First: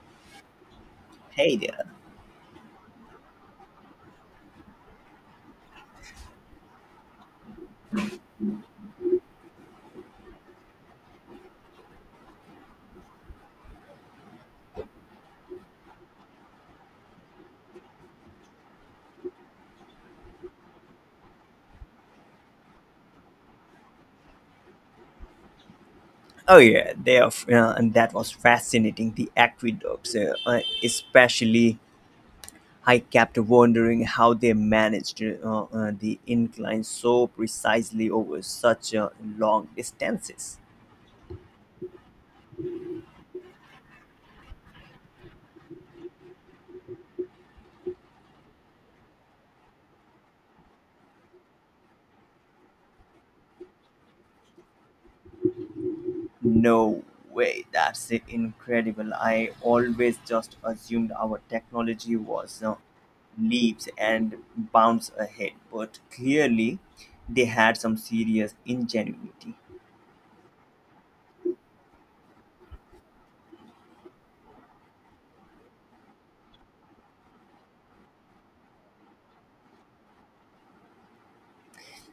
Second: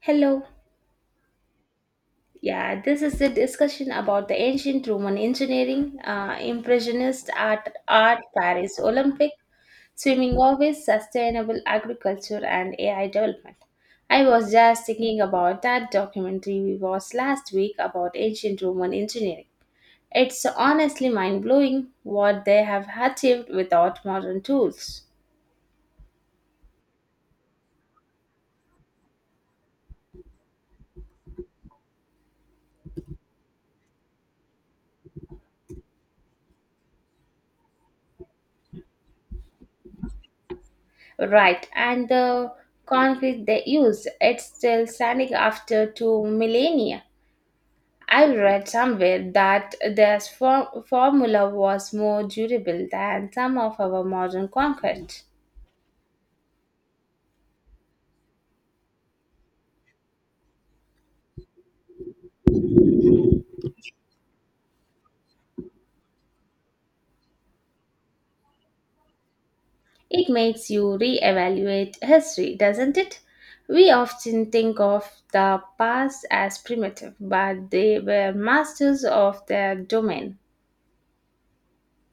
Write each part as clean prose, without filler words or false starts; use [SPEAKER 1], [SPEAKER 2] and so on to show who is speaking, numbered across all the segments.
[SPEAKER 1] Hello.
[SPEAKER 2] Hey there.
[SPEAKER 1] Yeah, this is the discussion about the ancient Roman engineering, impressionist art, Paris Olympic, swimming always, sustainable agriculture, and AI development. I was just thinking about that documentary we watched last week about ancient Roman engineering. It's honestly mind blowing what they have achieved without modern tools.
[SPEAKER 2] Oh yeah, they are. And that was fascinating. The aqueducts, especially, I kept wondering how they managed the incline so precisely over such long distances.
[SPEAKER 1] Right, and the concrete they used, it's still standing after two millennia. I read somewhere that their formula was more durable than some of our modern conquests.
[SPEAKER 2] No way, that's incredible. I always just assumed our technology was leaps and bounds ahead, but clearly, they had some serious ingenuity.
[SPEAKER 1] It makes you reevaluate history, doesn't it? We often think of the past as primitive, but they were masters of their domain.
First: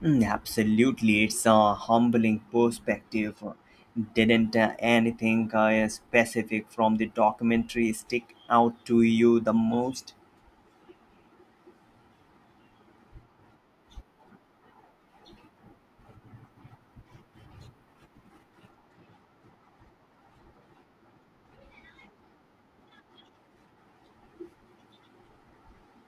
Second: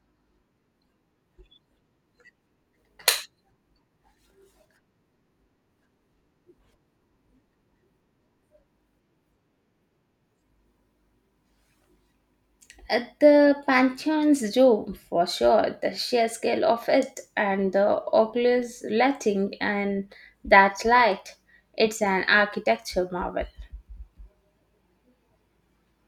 [SPEAKER 2] Mm, absolutely, it's a humbling perspective. Didn't anything specific from the documentary stick out to you the most?
[SPEAKER 1] At the Pantheon's dome, for sure, the sheer scale of it and the oculus lighting and that light, it's an architecture marvel.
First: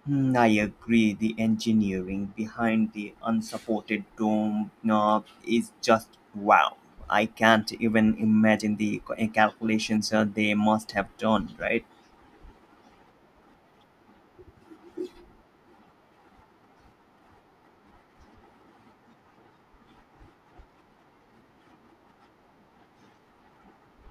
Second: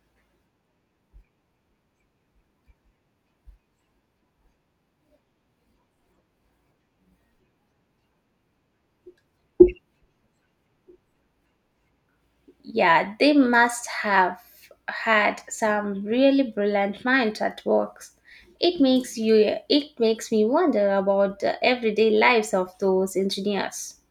[SPEAKER 2] Mm, I agree, the engineering behind the unsupported dome knob is just wow. I can't even imagine the calculations they must have done, right?
[SPEAKER 1] Yeah, they must have had some really brilliant minds at work. It makes me wonder about the everyday lives of those engineers.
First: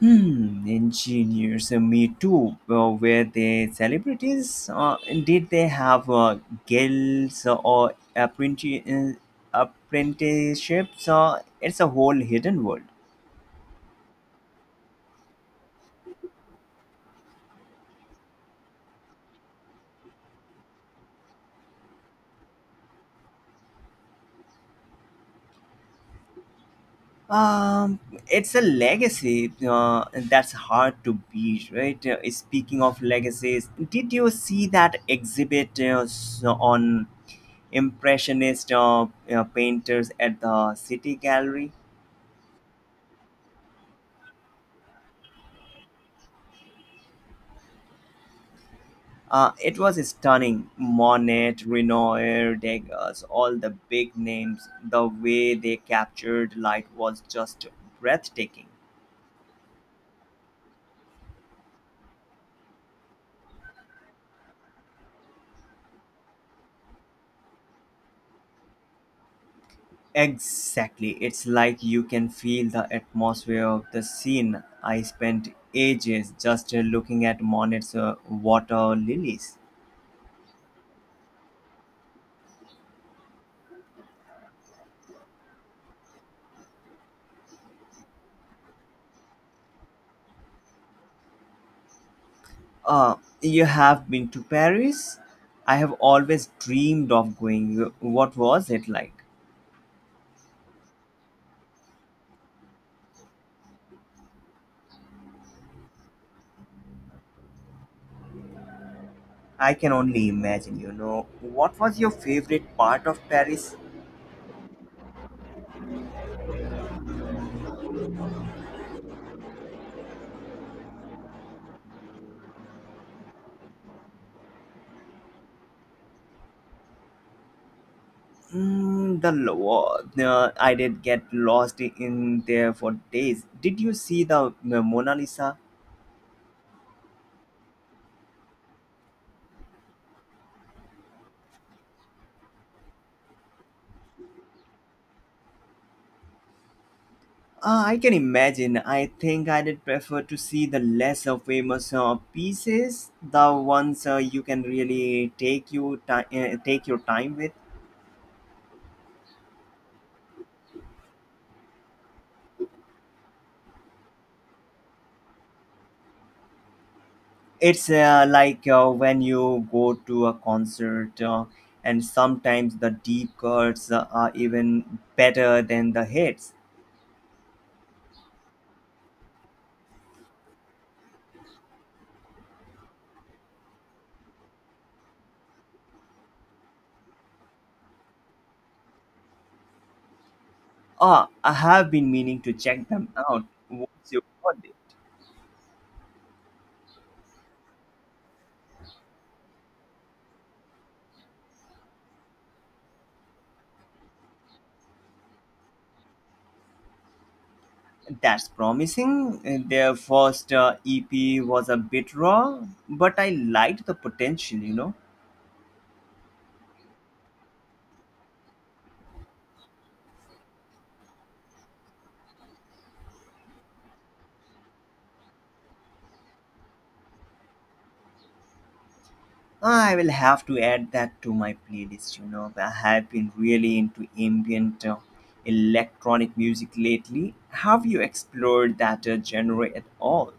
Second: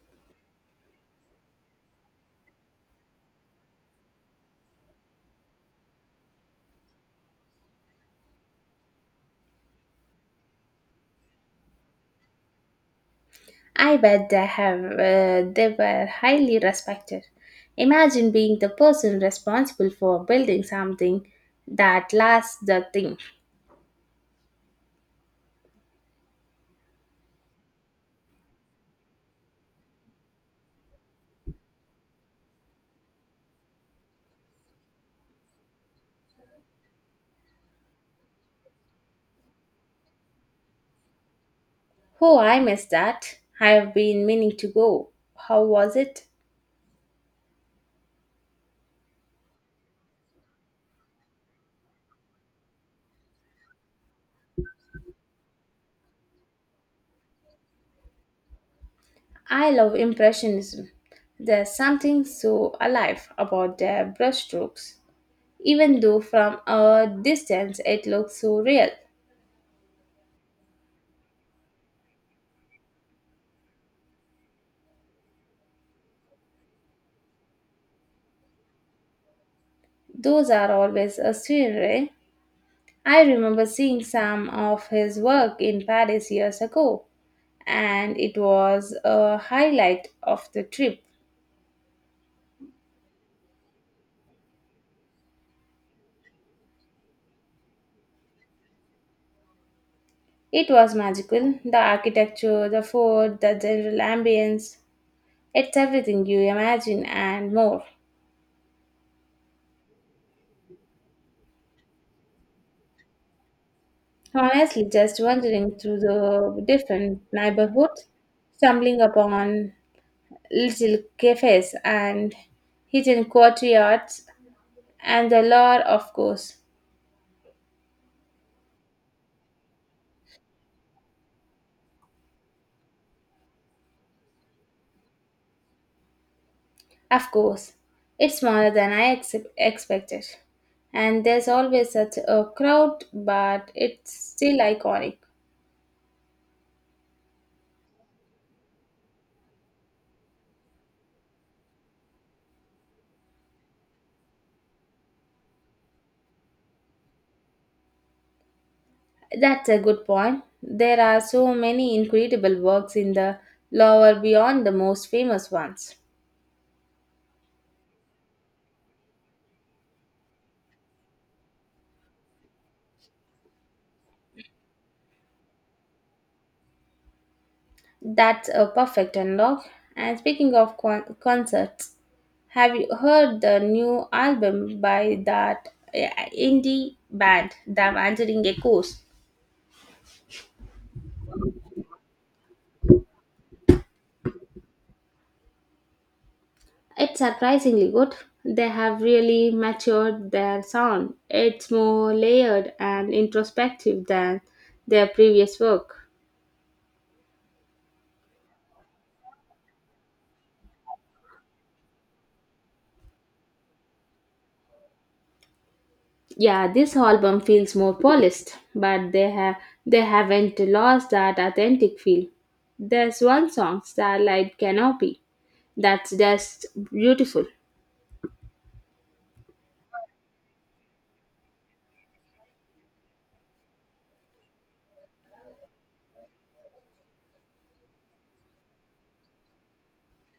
[SPEAKER 2] Hmm, engineers, me too. Were they celebrities? Did they have guilds or apprenticeships? It's a whole hidden world.
[SPEAKER 1] I bet they were highly respected. Imagine being the person responsible for building something that lasts the thing.
[SPEAKER 2] Um, it's a legacy that's hard to beat, right? Speaking of legacies, did you see that exhibit on impressionist painters at the City Gallery?
[SPEAKER 1] Oh, I missed that. I have been meaning to go. How was it?
[SPEAKER 2] It was stunning. Monet, Renoir, Degas, all the big names. The way they captured light was just breathtaking.
[SPEAKER 1] I love Impressionism. There's something so alive about their brushstrokes. Even though from a distance it looks so real,
[SPEAKER 2] Exactly. It's like you can feel the atmosphere of the scene. I spent ages just looking at Monet's water lilies.
[SPEAKER 1] those are always a scenery. I remember seeing some of his work in Paris years ago, and it was a highlight of the trip.
[SPEAKER 2] You have been to Paris? I have always dreamed of going. What was it like?
[SPEAKER 1] It was magical the architecture, the food, the general ambience. It's everything you imagine and more.
[SPEAKER 2] I can only imagine, What was your favorite part of Paris?
[SPEAKER 1] Honestly, just wandering through the different neighborhoods, stumbling upon little cafes and hidden courtyards, and the lore, of course.
[SPEAKER 2] Mm, the law. I did get lost in there for days. Did you see the Mona Lisa?
[SPEAKER 1] Of course, it's smaller than I expected, and there's always such a crowd, but it's still iconic.
[SPEAKER 2] I can imagine. I think I did prefer to see the lesser famous pieces, the ones you can really take you take your time with.
[SPEAKER 1] That's a good point. There are so many incredible works in the lore beyond the most famous ones.
[SPEAKER 2] It's like when you go to a concert, and sometimes the deep cuts are even better than the hits.
[SPEAKER 1] That's a perfect unlock. And speaking of concerts, have you heard the new album by that indie band, The Answering Echoes?
[SPEAKER 2] Ah, I have been meaning to check them out. What's your birthday?
[SPEAKER 1] It's surprisingly good. They have really matured their sound. It's more layered and introspective than their previous work.
[SPEAKER 2] That's promising. Their first EP was a bit raw, but I liked the potential,
[SPEAKER 1] Yeah, this album feels more polished, but they haven't lost that authentic feel. There's one song, Starlight Canopy, that's just beautiful.
[SPEAKER 2] I will have to add that to my playlist. You know, I have been really into ambient electronic music lately. Have you explored that genre at all?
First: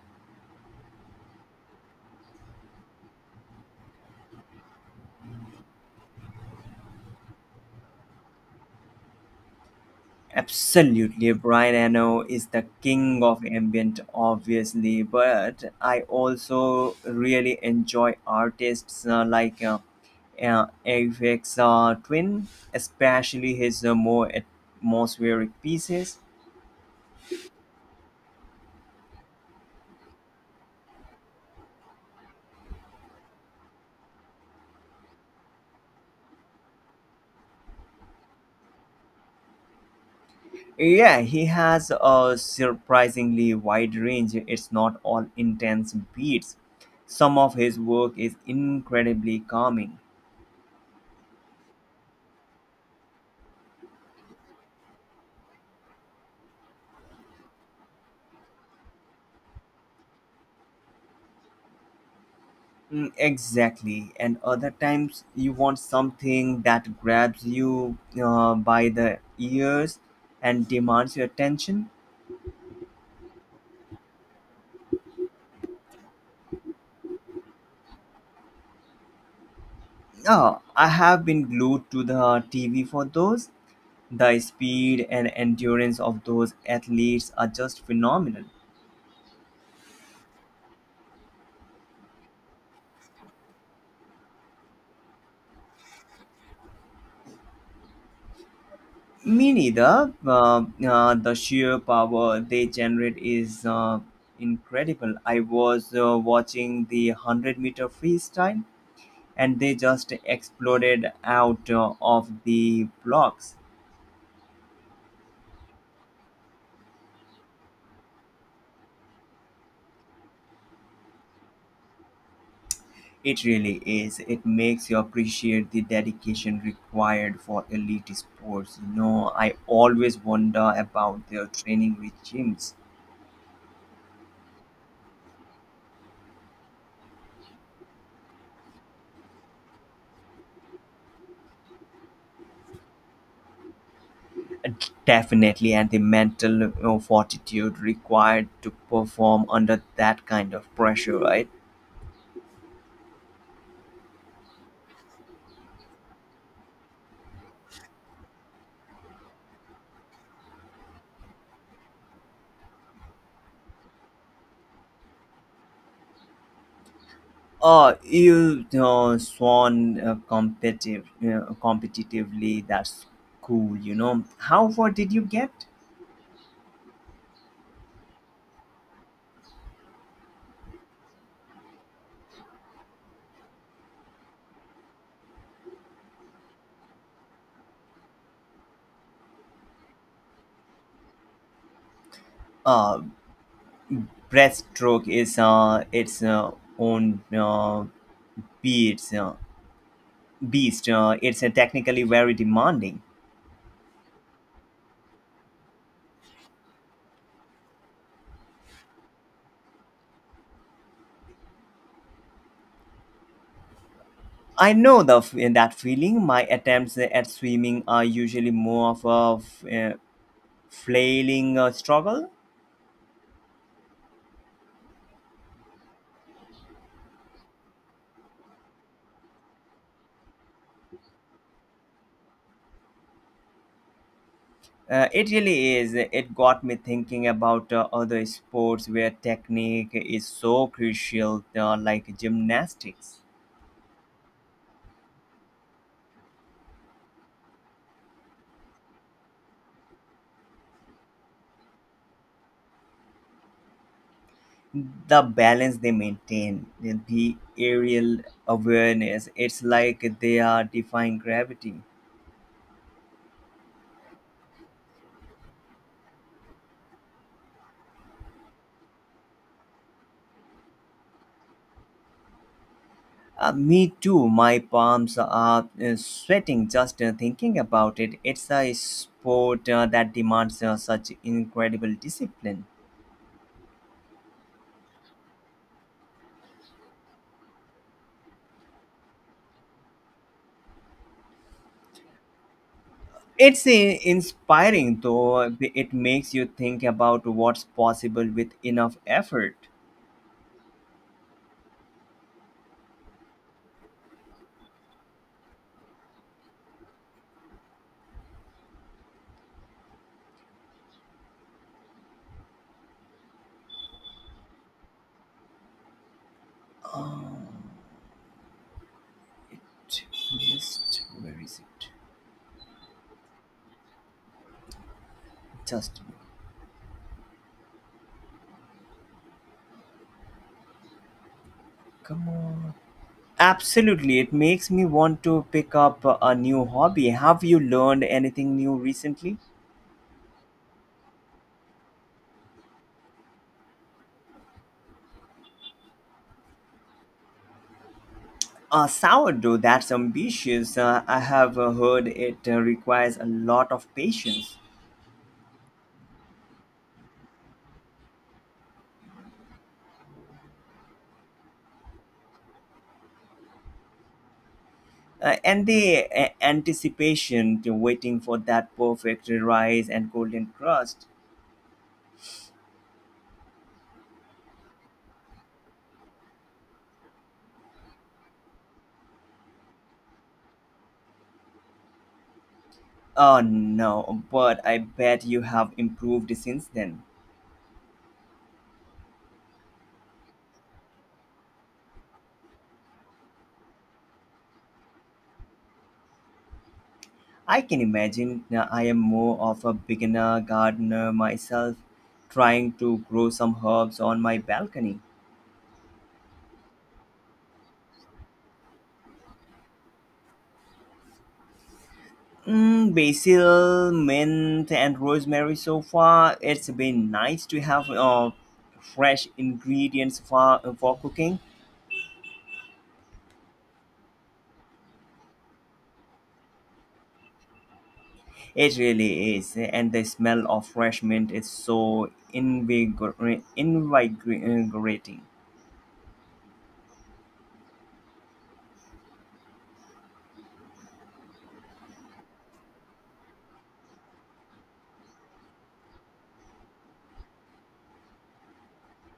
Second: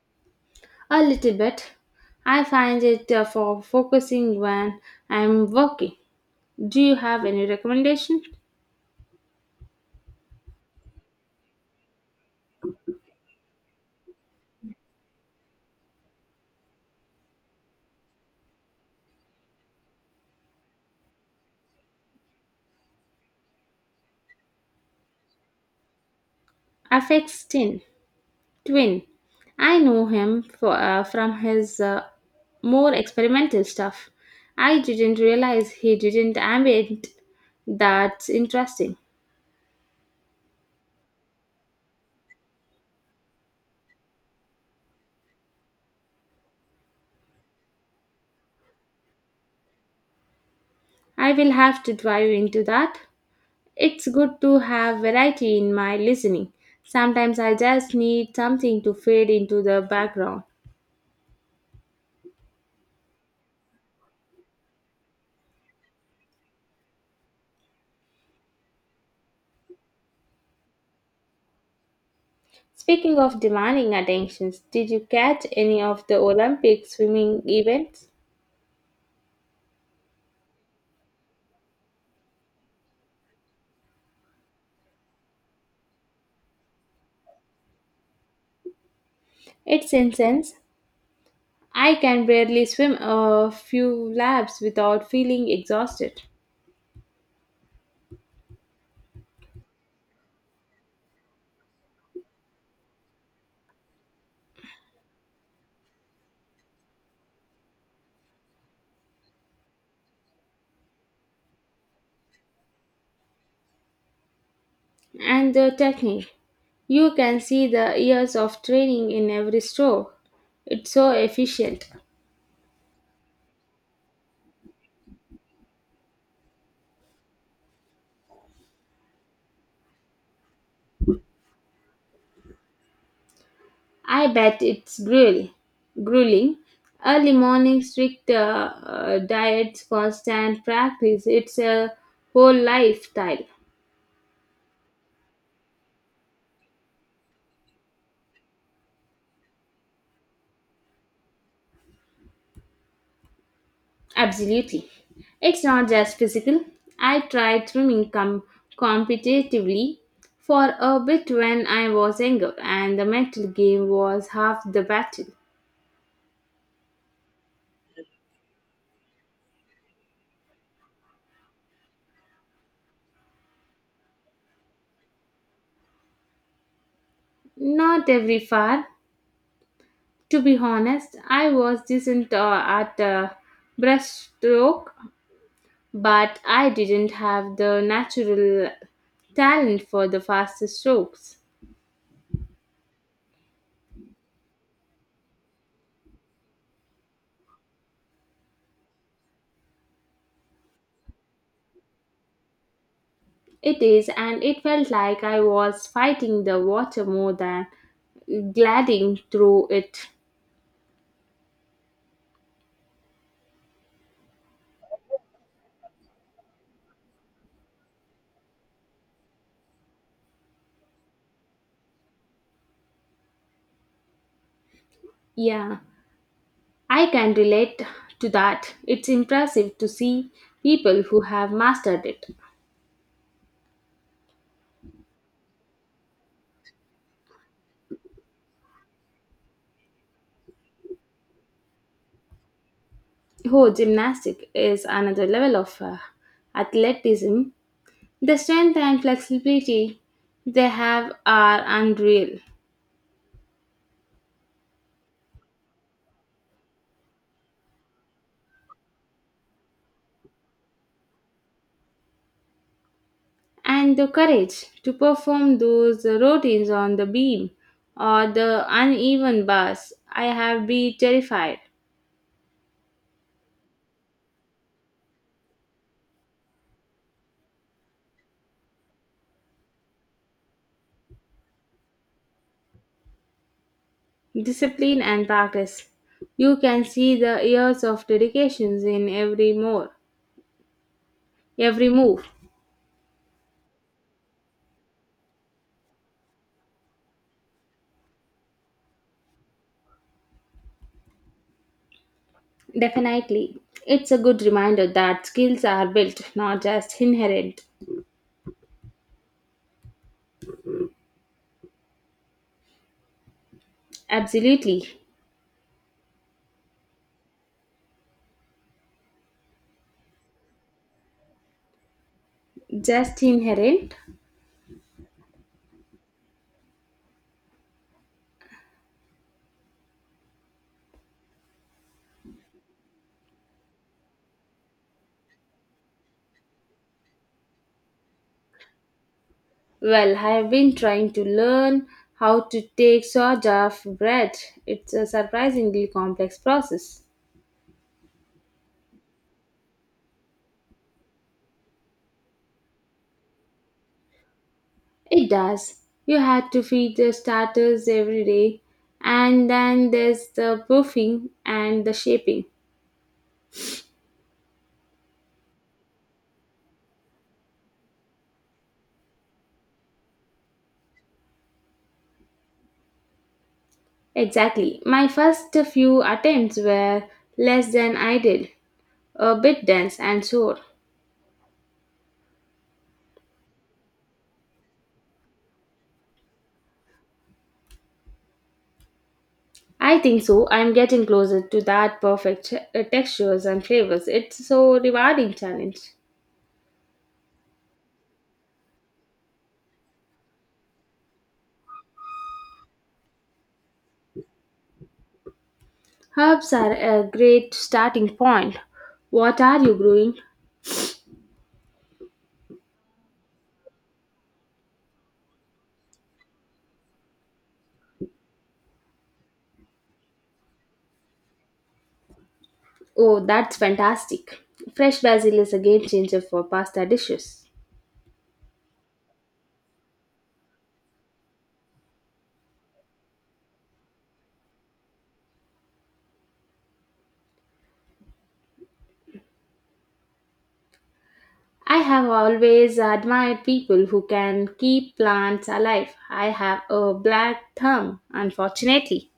[SPEAKER 1] A little bit. I find it for focusing when I'm working. Do you have any recommendation?
[SPEAKER 2] Absolutely, Brian Eno is the king of ambient, obviously, but I also really enjoy artists like Aphex Twin, especially his more atmospheric pieces.
[SPEAKER 1] Affects Tin. Twin. I know him for, from his more experimental stuff. I didn't realize he didn't ambient. That's interesting.
[SPEAKER 2] Yeah, he has a surprisingly wide range. It's not all intense beats. Some of his work is incredibly calming.
[SPEAKER 1] I will have to dive into that. It's good to have variety in my listening. Sometimes I just need something to fade into the background.
[SPEAKER 2] Mm, exactly. And other times you want something that grabs you by the ears and demands your attention.
[SPEAKER 1] Speaking of demanding attentions, did you catch any of the Olympic swimming events?
[SPEAKER 2] Oh, I have been glued to the TV for those. The speed and endurance of those athletes are just phenomenal.
[SPEAKER 1] It's intense, I can barely swim a few laps without feeling exhausted.
[SPEAKER 2] Me neither. The sheer power they generate is incredible. I was watching the 100-meter freestyle and they just exploded out of the blocks.
[SPEAKER 1] And the technique. You can see the years of training in every stroke. It's so efficient.
[SPEAKER 2] It really is. It makes you appreciate the dedication required for elite sports. You know, I always wonder about their training regimes.
[SPEAKER 1] I bet it's grueling. Grueling. Early morning, strict diets, constant practice. It's a whole lifestyle.
[SPEAKER 2] Definitely, and the mental fortitude required to perform under that kind of pressure, right?
[SPEAKER 1] Absolutely. It's not just physical. I tried swimming competitively for a bit when I was younger, and the mental game was half the battle.
[SPEAKER 2] Oh, you swan competitively. That's cool, How far did you get?
[SPEAKER 1] Not every far. To be honest, I was decent at breaststroke, but I didn't have the natural talent for the fastest strokes.
[SPEAKER 2] Uh, Breaststroke is its own beast. It's technically very demanding.
[SPEAKER 1] It is, and it felt like I was fighting the water more than gliding through it.
[SPEAKER 2] I know that feeling. My attempts at swimming are usually more of a flailing struggle.
[SPEAKER 1] Yeah, I can relate to that. It's impressive to see people who have mastered it.
[SPEAKER 2] It really is. It got me thinking about other sports where technique is so crucial, like gymnastics.
[SPEAKER 1] Oh, gymnastic is another level of athleticism. The strength and flexibility they have are unreal.
[SPEAKER 2] The balance they maintain, the aerial awareness, it's like they are defying gravity.
[SPEAKER 1] And the courage to perform those routines on the beam or the uneven bars. I have been terrified.
[SPEAKER 2] Me too, my palms are sweating just thinking about it. It's a sport that demands such incredible discipline.
[SPEAKER 1] Discipline and practice. You can see the years of dedications in every move.
[SPEAKER 2] It's inspiring, though it makes you think about what's possible with enough effort.
[SPEAKER 1] Definitely. It's a good reminder that skills are built, not just inherent. Absolutely.
[SPEAKER 2] Uh, to where is it?
[SPEAKER 1] Just inherent?
[SPEAKER 2] Just a minute. Come on. Absolutely, it makes me want to pick up a new hobby. Have you learned anything new recently?
[SPEAKER 1] Well, I have been trying to learn how to take sourdough bread. It's a surprisingly complex process.
[SPEAKER 2] Sourdough, that's ambitious. I have heard it requires a lot of patience
[SPEAKER 1] It does. You had to feed the starters every day, and then there's the proofing and the shaping.
[SPEAKER 2] and the anticipation to waiting for that perfect rise and golden crust.
[SPEAKER 1] Exactly. My first few attempts were less than ideal, a bit dense and sore.
[SPEAKER 2] Oh no, but I bet you have improved since then.
[SPEAKER 1] I think so. I'm getting closer to that perfect textures and flavors. It's so rewarding challenge.
[SPEAKER 2] I can imagine, I am more of a beginner gardener myself, trying to grow some herbs on my balcony.
[SPEAKER 1] Herbs are a great starting point. What are you growing?
[SPEAKER 2] Mm, basil, mint, and rosemary so far. It's been nice to have fresh ingredients for cooking.
[SPEAKER 1] Oh, that's fantastic. Fresh basil is a game changer for pasta dishes.
[SPEAKER 2] It really is. And the smell of fresh mint is so invigorating.
[SPEAKER 1] I have always admired people who can keep plants alive. I have a black thumb, unfortunately.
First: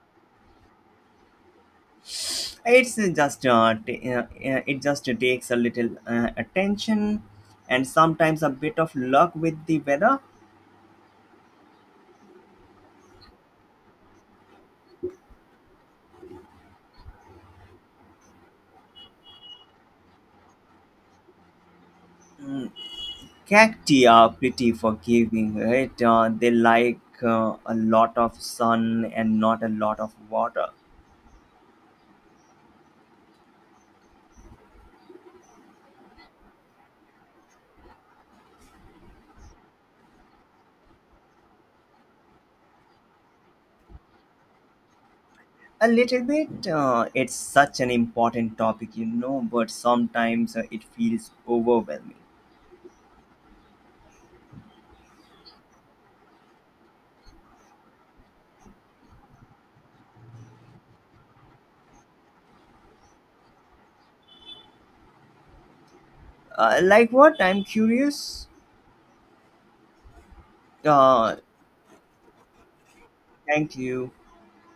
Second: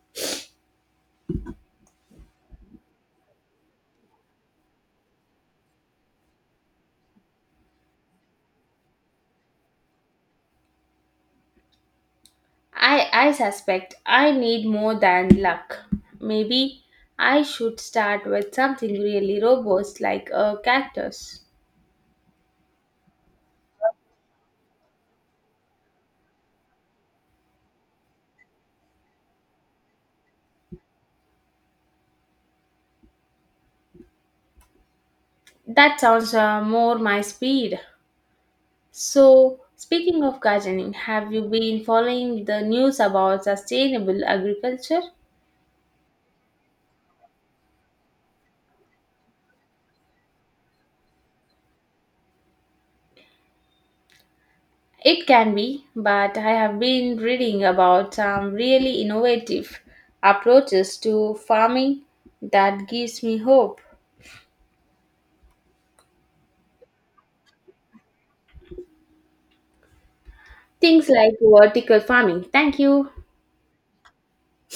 [SPEAKER 2] It's just it just takes a little attention and sometimes a bit of luck with the weather.
[SPEAKER 1] I suspect I need more than luck. Maybe I should start with something really robust like a cactus.
[SPEAKER 2] Cacti are pretty forgiving, right? They like a lot of sun and not a lot of water.
[SPEAKER 1] That sounds more my speed. So, speaking of gardening, have you been following the news about sustainable agriculture?
[SPEAKER 2] A little bit, it's such an important topic, you know, but sometimes it feels overwhelming.
[SPEAKER 1] It can be, but I have been reading about some really innovative approaches to farming that gives me hope.
[SPEAKER 2] Like what? I'm curious.
[SPEAKER 1] Things like
[SPEAKER 2] uh,
[SPEAKER 1] vertical farming. Thank you.
[SPEAKER 2] Thank you.